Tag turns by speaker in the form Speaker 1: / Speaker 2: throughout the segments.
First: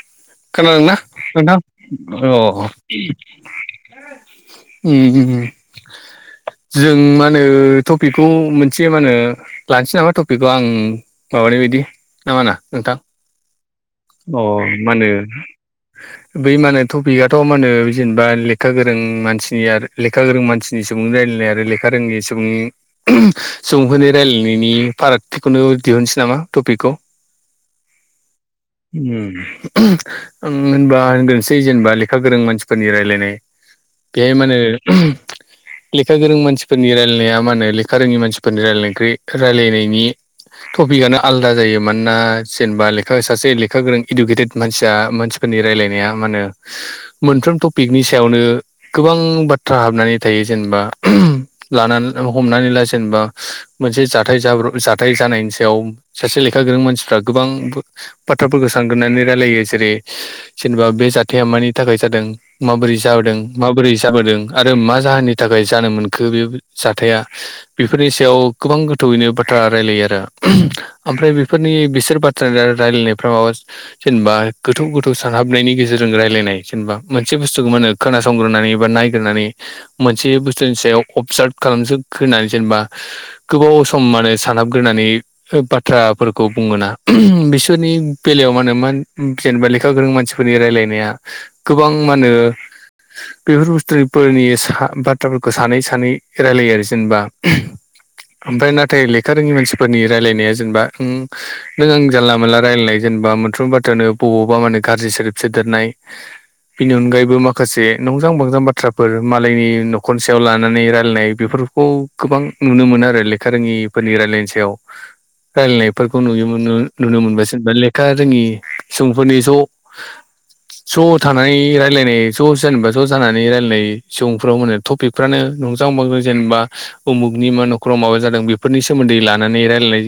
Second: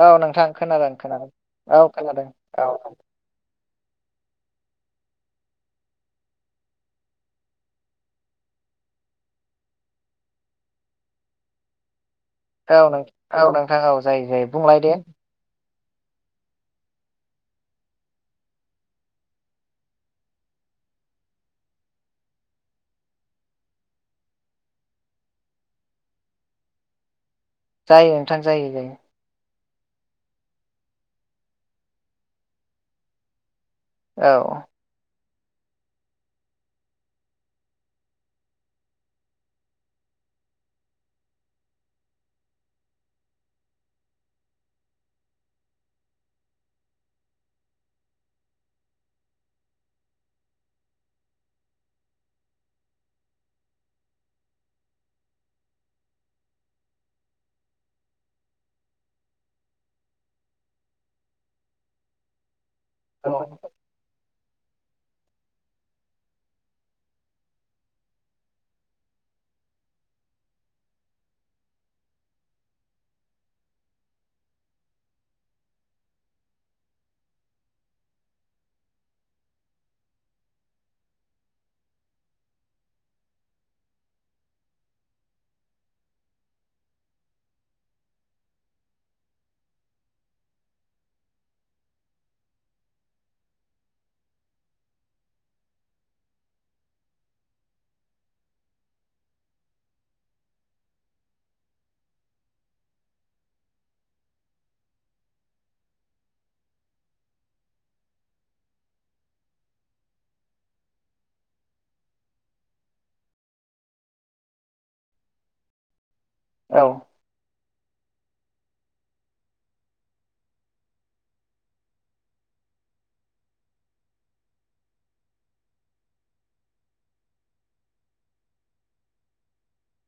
Speaker 1: औ नोंथां खोनादों
Speaker 2: खोनादोंना
Speaker 1: खोनादों
Speaker 2: नोंथां
Speaker 1: औ खोनादों
Speaker 2: अ।
Speaker 1: औ
Speaker 2: उम-उम। जों मा होनो टपिकखौ मोनसे मा होनो लानोसै नामा टपिकखौ आं माबानाय बायदि। नामा ना
Speaker 1: औ
Speaker 2: नोंथां
Speaker 1: नों औ नोंथां औ जायो
Speaker 2: अ
Speaker 1: जायो बुंलाय
Speaker 2: मा
Speaker 1: दे
Speaker 2: होनो बै मा होनो टपिकआथ' मा होनो जेनेबा लेखा गोरों मानसिनि आरो लेखा गोरों मानसिनि सुबुं जा नाय आरो लेखा रोङि सुबुं-सुबुंफोरनि रायलायनायनि फारागथिखौनो दिहुनसै नामा टपिकखौ?
Speaker 1: जायो नोंथां जायो-जायो।
Speaker 2: ओम होनबा होनग्रोनसै जेनेबा लेखा गोरों मानसिफोरनि रायलायनाय।
Speaker 1: औ
Speaker 2: बेयाइ माहोनो। लेखा गोरों मानसिफोरनि रायलायनाया मा होनो लेखा रोङि मानसिफोरनि रायलायनायख्रुइ रायलायनायनि। टपिकआनो आलदा जायो मानोना जेनबा लेखा सासे लेखा गोरों इडुकेटेड मानसिया मानसिफोरनि रायायनाया माहोनो मोनफ्रो फ्रोम थपिकनि सायावनो गोबां बाथ्रा हाबनानै थायो जेनेबा लानानै ह नानै ला जेनेबा मोनसे जाथाय जाब्र' जाथाय जानायनि सायाव सासे लेखा गोरों मानसिफ्रा। गोबां बो-बाथ्राफोरखौ सानग्रोनानै रायलायो जेरै- जेनेबा बे जाथाया मानि थाखाय जादों। माबोरै
Speaker 1: औ
Speaker 2: जादों माबोरै जाबोदों। आरो मा जाहोननि थाखाय जानो मोनखो बे जाथाया बेफोरनि सायाव गोबां गोथौयैनो बाथ थ्रा रायलायो आरो ओमफ्राय बेफोरनि बिसोर बाथ्रा रा-रायलायनायफ्रा माबा जेनेबा गोथौ-गोथौ सानहाबनायनि गेजेरजों रायजलायनाय जेनेबा मो मोनसे बुुस्थुखौ माहोनो खोनासंग्रोनानै बा नायग्रोनानै मोनसे बुस्थुनि सायाव अबजार्भ खालामनो ग्रोना जेनेबा गोबाव सम मानो सानहाबग्रोनानै ओ बाथ्राफोरखौ बुङोना। बिसोरनि बेलायाव मा होनो मान जेनेबा लेखा गोरों मानसिफोरनि रायलायनाया गोबां मा होनो बेफोर बुस्थुफोरनि सा बाथ्राफोरखौ सानै सानै रायलायो आरो जेनोबा। ओमफ्राय नाथाय लेखा रोङि मानसिफोरनि रायलायनाया जेनोबा उम नों आं जानला मोनला रायलायनाय जेनोबा मोनफ्रोमबो बाथ्रानो बबावबा मा होनो गाज्रि सोदोब सोदेरनाय। बेनि अनगायैबो माखासे नंजां बांजां बाथ्राफोर मालायनि न'खरनि सायाव लानानै रायलायनाय बेफोर खौ गोबां नुनो मोनो आरो लेखा रोङिफोरनि रायलायनायनि सायाव रायलायनायफोरखौ नुयो
Speaker 1: औ
Speaker 2: नु-नुनो मोनबाय सोरबा लेखा रोङि सुबुंफोरनि ज' ज' थानानै रायलायनाय ज' जेनोबा ज' जानानै रायजलायनाय सुबुंफ्राव मा होनो टपिकफ्रानो नंजां बजां जेनोबा उमुगनि मा न'खराव माबा जादों बेफोरनि सोमोन्दै लानानै रायलायनाय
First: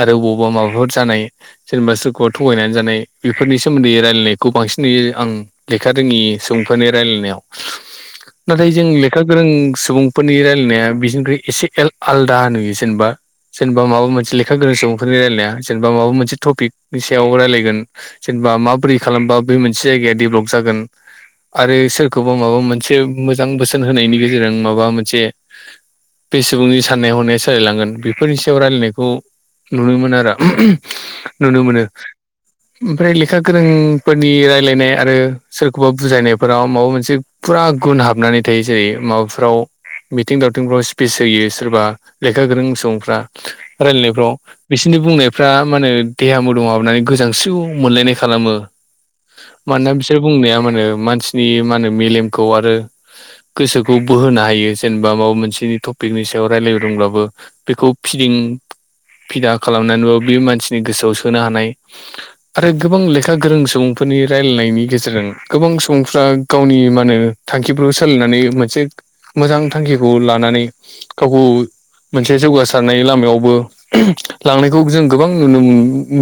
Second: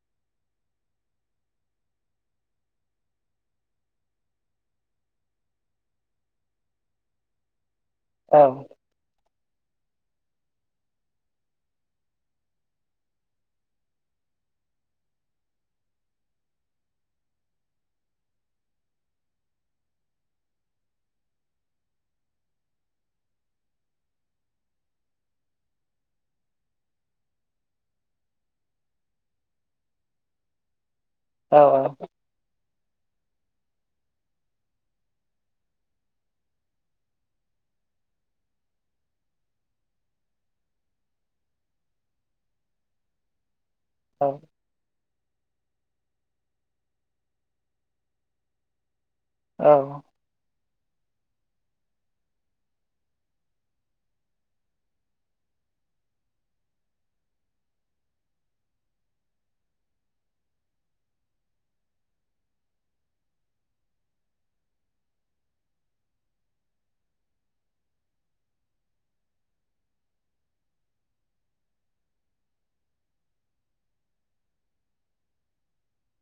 Speaker 2: आरो बबावबा माबा बहुत जानाय जेनोबा सोरखौबा थगायनानै जानाय बेफोरनि सोमोन्दै रायलायनायखौ बांसिन नुयो आं लेखा रोङि सुबुंफोरनि रायनायाव।
Speaker 1: औ
Speaker 2: नाथाय जों लेखा गोरों सुबुंफोरनि रायलायनाया बिनिख्रुइ एसे एल आलदा नुयो जेनोबा सोरनेबा माबा मोनसे लेखा गोरों सुबुंफोरनि रायलनाया जेनोबा माबा मोनसे टपिकनि सायाव रायलायगोन जेनोबा माबोरै खालामबा बे मोनसे जायगाया देभलप जा गोन आरो सोरखौबा माबा मोनसे मोजां बोसोन होनायनि गेजेरजों माबा मोनसे बे सुबुंनि साननाय हनाया सोलायलांगोन बेफोरनि सायाव रायलायनायखौ नुनो मोनो आरो। [inaudible]
Speaker 1: औ
Speaker 2: नुनो मोनो। ओमफ्राय लेखा गोरोंफोरनि रायलायनाय आरो सोरखौबा बुथारनाय फोराव माबा मोनसे फुरा गुन हाबनानै थायो। जेरै माबाफ्राव मिथिं दावथिंफ्राव स्पिस होयो सोरबा लेखा गोरों सुबुंफ्रा।
Speaker 1: औ
Speaker 2: रायलायनायफ्राव बिसिनि बुंनाय फ्रा माहोनो देहा मोदोमाव हाबनानै गोजांस्रिु मोनलायनाय खालामो।
Speaker 1: औ
Speaker 2: मानोना बिसोर बुंनाया माहोनो मानसिनि मा होनो मेलेमखौ आरो गोसोखौ बोहोनो हायो जेनोबा माबा मोनसे टपिकनि सायाव रायलायदोंब्लाबो बेखौ फि दिं फिदा खालामनानैबाबो बे मानसिनि गोसोआव सोनो हानाय आरो गोबां लेखा गोरों सुबुंफोरनि रायलायनायनि गेजेरजों गोबां सुबुंफ्रा गावनि मा होनो थांखिफोरखौ सोलायनानै मोनसे मोजां थांखिखौ लानानै गावखौ मोनसे जौगारनाय लामायावबो लांनायखौ जों गोबां नुनो मो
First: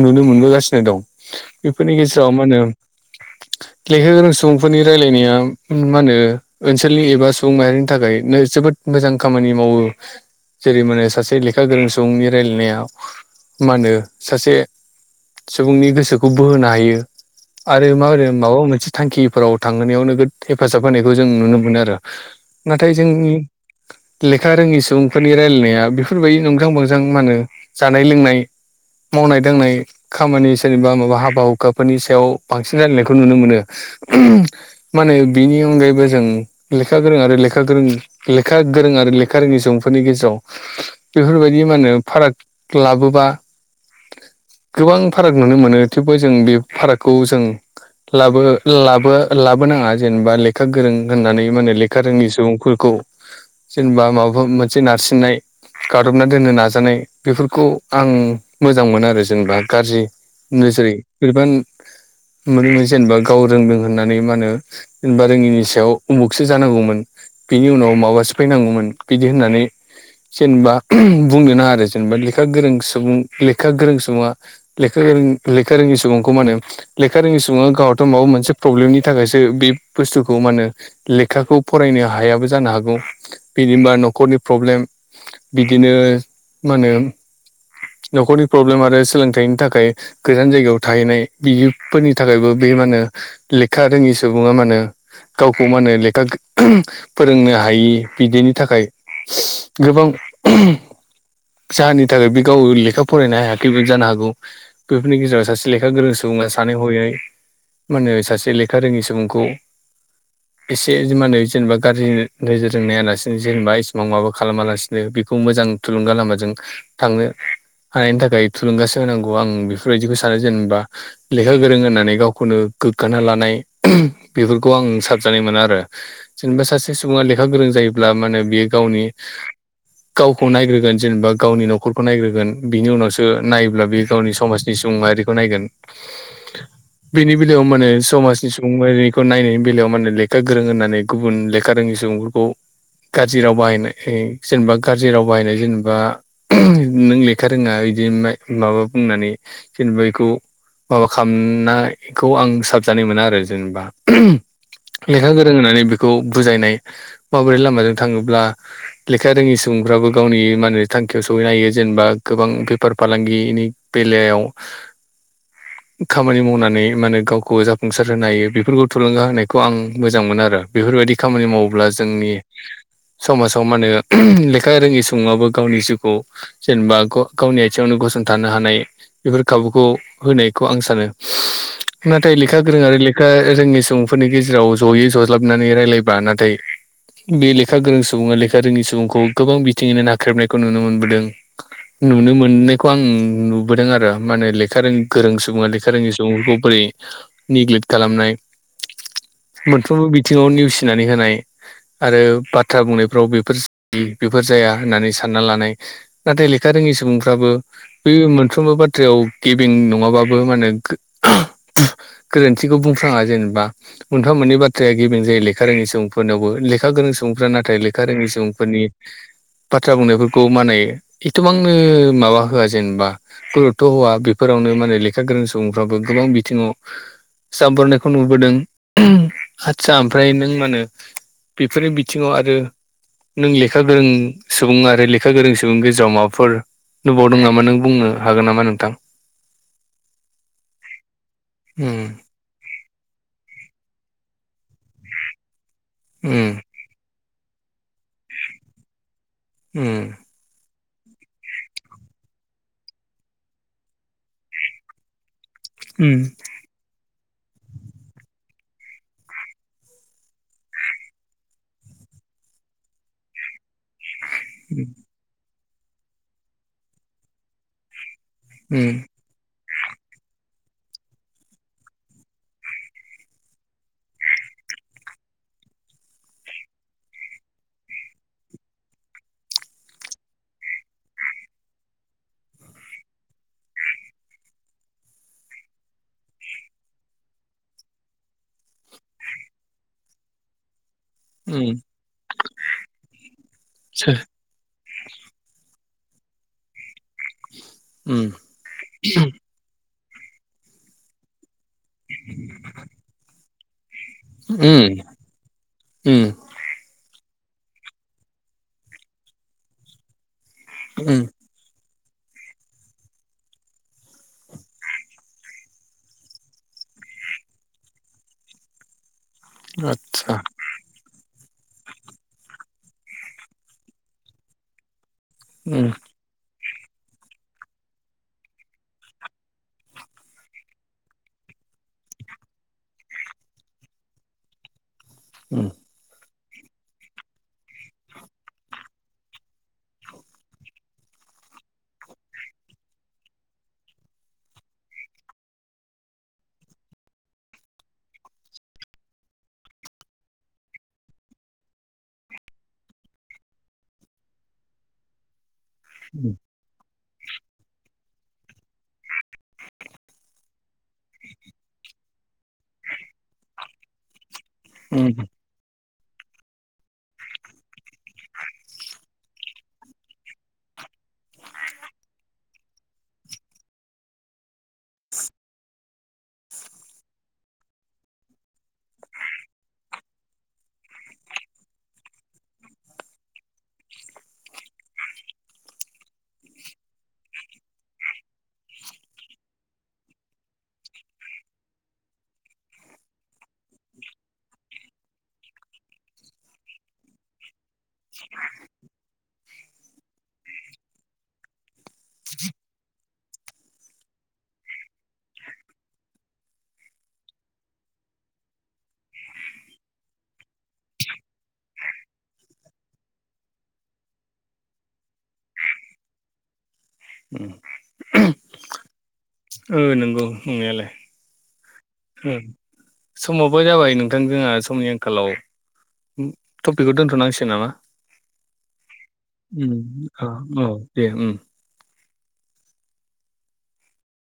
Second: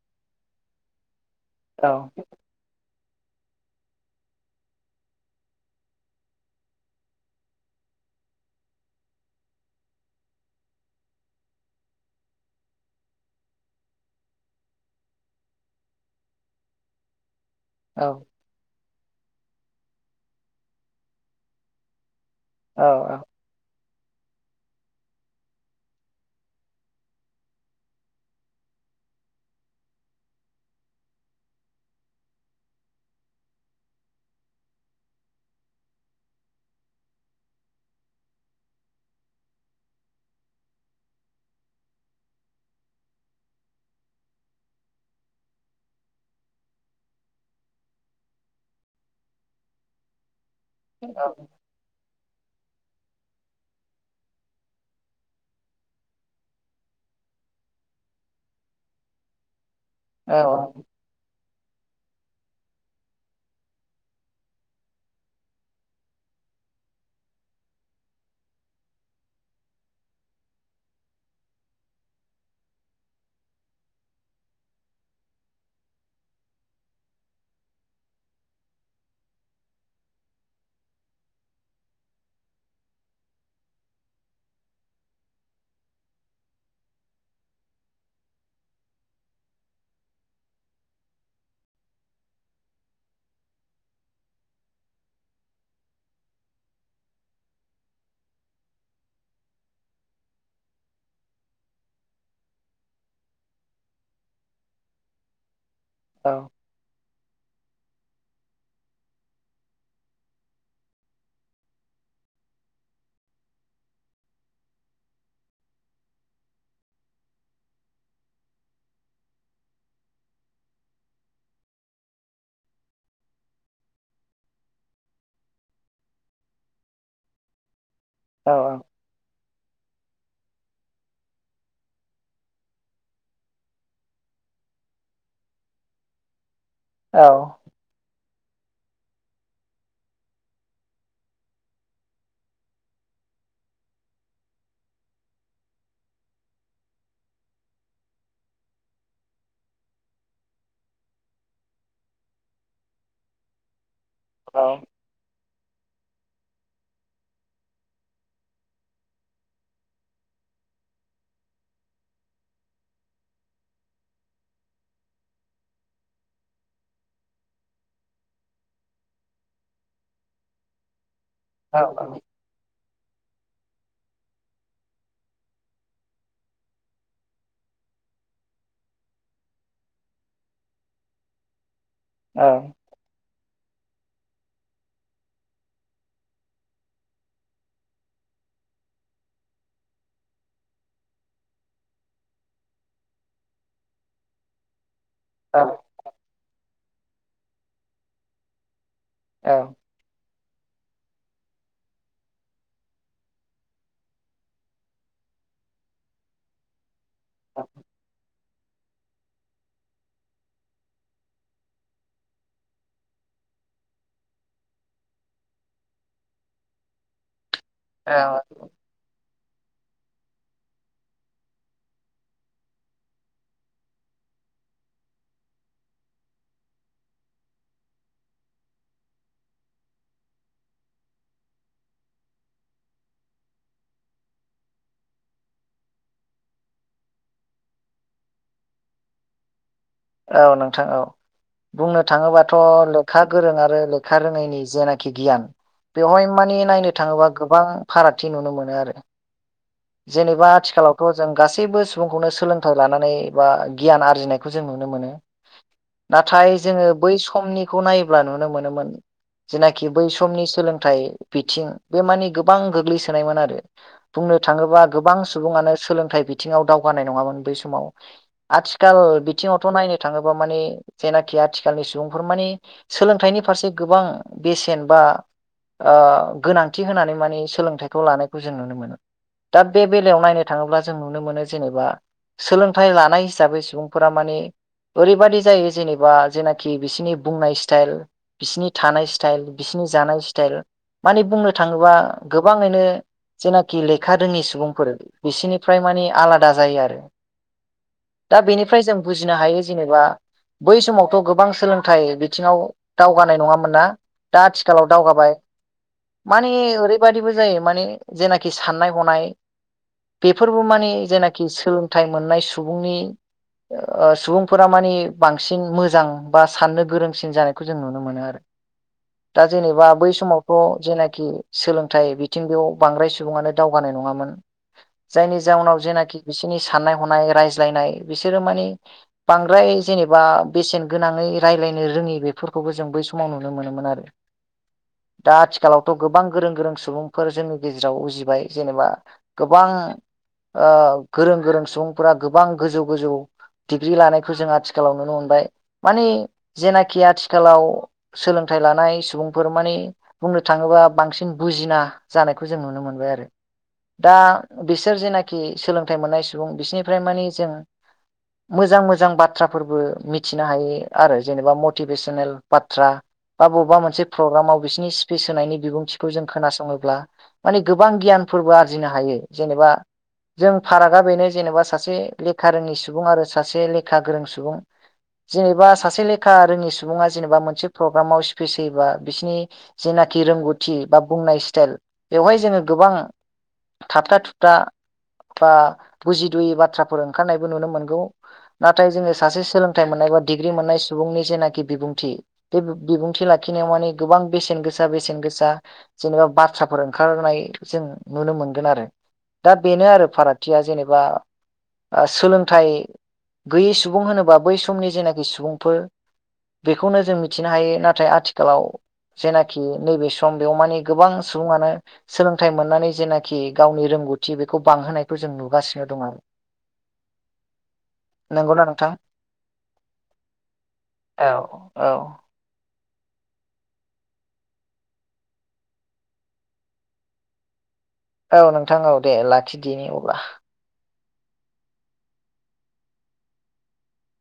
Speaker 2: नुनो मोनबोगासिनो दं।
Speaker 1: औ
Speaker 2: बेफोरनि गेजेराव मा होनो लेखा गोरों सुबुंफोरनि रायलायनाया मा होनो ओनसोलनि एबा सुबुं माहारिनि थाखायनो जोबो द मोजां खामानि मावो। जेरै माने सासे लेखा गोरों सुबुंनि रायलायनाया मा होनो सासे सुबुंनि गोसोखौ बोहोनो हायो आरो मा होनो माबा मोनसे थांखिफोराव थांहोनायाव नोगोद हेफाजाब होनायखौ जों नुनो मोनो आरो।
Speaker 1: औ
Speaker 2: नाथाय जोंनि लेखा रोङि सुबुंफोरनि रायलायनाया बेफोरबायदि नंजां बांजां मा होनो जानाय लोंनाय मावनाय दांनाय खामानि सोरनिबा माबा हाबा हुखाफोरनि सायाव बांसिन रायलायनायखौ नुनो मोनो। माने बिनि अनगायैबो जों लेखा गोरों आरो लेखा गोरों लेखा गोरों आ लेखा रोङि सुबुंफोरनि गेजेराव बेफोरबायदि मा होनो फाराग लाबोबा गोबां फाराग नुनो मोनो थेवबो जों बे फारागखौ जों लाबो लाबो लाबोनांङा जेनोबा लेखा गोरों होननानै मा होनो लेखा रोङि सुबुंफो खौ जेनोबा माबाफोर मोनसे नारसिननाय गादबना दोननो नाजानाय बेफोरखौ आं मोजां मोना आरो जेनोबा गाज्रि
Speaker 1: औ
Speaker 2: नोजोरै बिबान मानो होनबा जेनोबा गाव रोंदों होननानै मा होनो जेनेबा रोङिनि सायाव उमुखसो जानांगौमोन बिनि उनाव माबासो फैनांगौमोन बिदि होननानै जेनोबा बुंनो नांङा आरो जेनोबा लेखा गोरों सुबुं लेखा गोरों सुबुंङा लेखा गोरों लेखा रोङि सुबुंखौ मा होनो लेखा रोङि सुबुं गावाथ' माबा मोनसे प्रब्लेमनि थाखायसो बे बुस्थुखौ मा होनो लेखाखौ फरायनो हायाबो जानो हागौ। बिदिबा न'खरनि प्रब्लेम बिदिनो मा होनो न'खरनि प्रब्लेम आरो सोलोंथाइनि थाखाय गोजान जायगायाव थाहैनाय बिफोरनि थाखायबो बे मा होनो लेखा रोंङि सुबुंङा मा होनोे गावखौ मा होनो लेखा फोरोंनो हायि बिदिनि थाखाय गोबां [unintelligible] जाहोननि थाखाय बे गाव लेखा फरायनो हायाखै बे जानो हागौ। बेफोरनि गेजेराव सासे लेखा गोरों सुबुंङा सानै हयै मा होनो सासे लेखा रोंङि सुबुंखौ एसे मा होनो जेनेबा गाज्रि नोजोरजों नायालासिनो जेनेबा इसिबां माबा खालामा लासिनो बेखौ मोजां थुलुंगा लामाजों थांनो हानायनि थाखाय थुलुंगाासो होनांगौ आं बेफोरबायदिखौ सानो जेनेबा ।लेखा गोरों होननानै गावखौनो गो ग्गाना लानाय बेफोरखौ आं साबजानाय मोना आरो जेनेबा सासे सुबुङा लेखा गोरों जायो ब्ला माने
Speaker 1: औ
Speaker 2: बियो गावनि गावखौ नायग्रोगोन जेनेबा गावनि न'खरखौ नायग्रोगोन । बिनि उनावसो नायोब्ला बे गावनि समाजनि सुबुं माहारिखौ नायगोन । बेनि बेलायाव माने समाज नि सुबुं माहारिखौ नायनायनि बेलायाव माने लेखा गोरों होननानै गुबुन लेखा रोङि सुबुंफोरखौ गाज्रि राव बाहायनाय जेनेबा गाज्रि राव बाहायनाय जेनेबा नों ले खा रोङा इदि माय माबा बुंनानै जेनेबा बेखौ माबा खालामनायखौ आं साबजानाय मोना आरो जेनेबा। [unintelligible] लेखा गोरों होननानै बे खौ बुजायनाय माबोरै लामाजों थांङोब्ला लेखा रोङि सुबुंफ्राबो गावनि मा होनो थां खियाव सहैनो हायो जेनेबा गोबां बेफार फालांगिनि बेलायाव खामानि मावनानै मा होनो‌ गावखौ जाफुंसार होनो हायो बेफोरखौ थुलुंगा होनायखौ आं मोजां मोनो आरो। बेफोरबायदि खामानि मावोब्ला जोंनि समाजाव मा होनो [unintelligible] लेखा रोङि सुबुंआबो गावनि जिउखौ जेनेबा गावनि आथिङावनो गसंथानो हानाय बेफोर खाबुखौ होनायखौ आं सानो नाथाय लेखा गोरों आरो लेखा रोंङि सुबुंफोरनि गेजेराव जयै जज्लाबनानै रायलायबा नाथाय बे लेखा गोरों सुबुङा लेखा रोङि सुबुंखौ गोबां बिथिङैनो नाख्रेबनायखौ नुनो मोनबोदों। नुनो मोननायखौ आं नुबोदों आरो माने लेखा रोङि गोरों सुबङा लेखा रोङनि सुबुंफोरखौ बोरै निग्लेक्ट खालामनाय मोनफ्रोमबो बिथिङाव निउस नानै होनाय आरो बाथ्रा बुंनायफ्राव बेफोर बेफोर जाया होननानै सानना लानाय नाथाय ले खा रोङि सुबुंफ्राबो बे मोनफ्रोमबो बाथ्रायाव गेबिं नङाबाबो माने गोरोन्थिखौ बुंफ्राङा जेनेबा मोनफा मोननै बाथ्राया गेबिं जायो लेखा रोङनि सुबुंफोरनावबो लेखा गोरों सुबुंफोरा नाथाय लेखा
Speaker 1: औ
Speaker 2: रोङि सुबुंफोरनि बाथ्रा बुंनायफोरखौ मा होनो एथबांनो माबा होआ जेनेबा गुरुतत' होवआ बेफोरावनो माने लेखा गोरों सुबुंफ्राबो गोबां गोबां बिथिङाव जाब्रनायखौ नुबोदों आदसा ओमफ्राय नों मा होनो बेफोरनि बिथिङाव आरो नों लेखा गोरों सुबुं आरो लेखा गोरों सुबुं गेजेराव माबाफोर नुबावदों नामा नों बुंनो हागोन नामा नोंथां
Speaker 1: औ नोंथां औ
Speaker 2: उम
Speaker 1: बुंनो थाङोबाथ' लेखा गोरों आरो लेखा रोङैनि जेनाखि गियान बेवहाय
Speaker 2: उम
Speaker 1: माने नायनो थाङोबा गोबां फारागथि नुनो मोनो आरो
Speaker 2: उम
Speaker 1: जेनेबा आथिखालाव थ जों गासैबो सुबुंखौनो सोलोंथाइ लानानै बा गियान आरजिनायखौ जों नुनो मोनो नाथाय जोङो बै समनिखौ नायोब्ला नुनो मोनोमोन जेनाखि बै समनि सोलोंथाइ बिथिं बे मानिे गोबां गोग्लैसोनायमोन आरो बुंनो थाङोबा गोबां सुब सुबुंआनो सोलोंथाइ बिथिंआव दावगानाय नङामोन बै समाव
Speaker 2: उम
Speaker 1: आथिखाल बिथिङाव नायनो थाङोबा माने जेनाखि आथिखालनि सुबुंफोर माने सोलोंथाइनि फारसे गोबां बे बेसेन बा ओ गोनांथि होनानै माने सोलोंथाइखौ लानायखौ जों नुनो मोनो दा बे बेलायाव नायनो थाङोब्ला जों नुनो मोनो जेनेबा सोलोंथाइ लानाय हिसाबै सुबुंफोरा माने ओरैबादि जायो जेनेबा जेनाखि बिसिनि बुंनाय स्टाइल बिसिनि थानाय स्टाइल बिसिनि जानाय स्टेल माने बुंनो
Speaker 2: उम
Speaker 1: थाङोबा गोबाङैनो जेनाखि
Speaker 2: सो
Speaker 1: लेखा रोङि सुबुं बिसिनिफ्राय मानि आलादा जायो आरो।
Speaker 2: उम
Speaker 1: दा बेनिफ्राय जों बुजिनो हायो जेनेबा बै समावथ' गोबां सोलों थाय बिथिङाव दावगानाय नङामोन ना। दा आथिखालाव
Speaker 2: उम
Speaker 1: दावगाबाय
Speaker 2: उम
Speaker 1: माने ओरैबायदिबो जायो माने जेनाखि साननाय हनाय बेफोरबो माने
Speaker 2: उम
Speaker 1: जेनाखि सोलों थाय मोननाय सुबुंनि ओ सुबुंफोरा मानि बांसिन मोजां बा साननो गोरोंसिन जानायखौ जों नुनो मोनो आरो।
Speaker 2: [unintelligible]
Speaker 1: दा जेनेबा बै
Speaker 2: आतसा
Speaker 1: समावथ' जेनाखि सोलोंथाइ बिथिं बेयाव बांद्राय सुबुङानो दावगानाय नङामोन जायनि जाउनाव
Speaker 2: उम
Speaker 1: जेनाखि बिसिनि साननाय हनाय रायज्लायनाय बिसोरो मानि बांद्राय जेनेबा बेसेन गोनाङै रायलाय नो रोङि बेफोरखौबो जों बै समाव नुनो मोनोमोन आरो।
Speaker 2: [unintelligible]
Speaker 1: दा
Speaker 2: उम
Speaker 1: आथिखालावथ' गोबां गोरों गोरों सुबुंफोर जोंनि गेजेराव गेजेराव उजिबाय जेनेबा गोबां ओ गोरों गोरों सुबुंफोरा गोबां गोजौ गोजौ डिग्रि लानायखौ जों आथिखालाव नुनो मोनबाय माने जेनाखि आथिखालाव सोलोंथाइ थाय लानाय सुबुंफोर माने बुंनो थाङोबा बांसिन बुजिना जानाय खौ जों नुनो मोनबाय आरो दा बिसोर जेनाखि सोलोंथाइ मोननाय
Speaker 2: उम
Speaker 1: सुबुं बिसिनि फ्राय मानि जों मोजां मोजां बाथ्राफोरबो मिथिनो हायो आरो जेनेबा मटिभेसनेल बाथ्रा। बा बबेबा मोनसे प्रग्रामाव बिसोरनि स्पिस
Speaker 2: उम
Speaker 1: होनायनि बिबुंथिखौ जों खोनासङोब्ला माने गोबां गियानफोरबो आरजिनो हायो जेनेबा जों फारागा बेनो जेनेबा सासे लेखा रोङि सुबुं आरो सासे लेखा गोरों सुबुं। जेनेबा सासे लेखा रोङि सुबुङा जेनेबा मोनसे प्रग्रामाव स्पिस होयोबा बिसिनि जे रोंगौथि बा बुंनाय स्टाइल बेवहाय जोंङो गोबां थाबथा थुुबथा बा बुजिदुयि बाथ्राफोर ओंखारनायबो नुनो मोनगौ नाथाय जोंङो सासे सोलोंथाइ मोननाय एबा डिग्रि मोननाय सुबुंनि जेनाखि बिबुंथि बे बिबुंथि लाखिनायाव माने गोबां बेसेन गोसा बेसेन बेसेन गोसा जेनेबा बाथ्राफोर ओंखारनाय जों नुनो मोनगोन आरो। दा बेनो आरो फारागथिया जेनेबा ओ सोलोंथाइ गैयै सुबुं होनोबा बै समनि जेनाखि सुबुंफोर बेखौनो जों मिथिनो हायो नाथाय आथिखालाव जेनाखि नैबे सम बेयाव माने गोबां सुबुङानो सोलोंथाइ मोननानै जेनाखि गावनि रोंगौथि बेखौ बांहोनायखौ जों नुगासिनो दं आरो।
Speaker 2: उम।
Speaker 1: नंगौना नोंथां?
Speaker 2: ओ नंगौ नंनायालाय
Speaker 1: औ औ
Speaker 2: उम। समाबो जाबाय नोंथां जोंहा समनि आंखालाव टपिकखौ दोनथनांसिगोन नामा।
Speaker 1: औ नोंथां औ दे लाखिदिनि
Speaker 2: उम
Speaker 1: अब्ला।
Speaker 2: औ औ दे उम।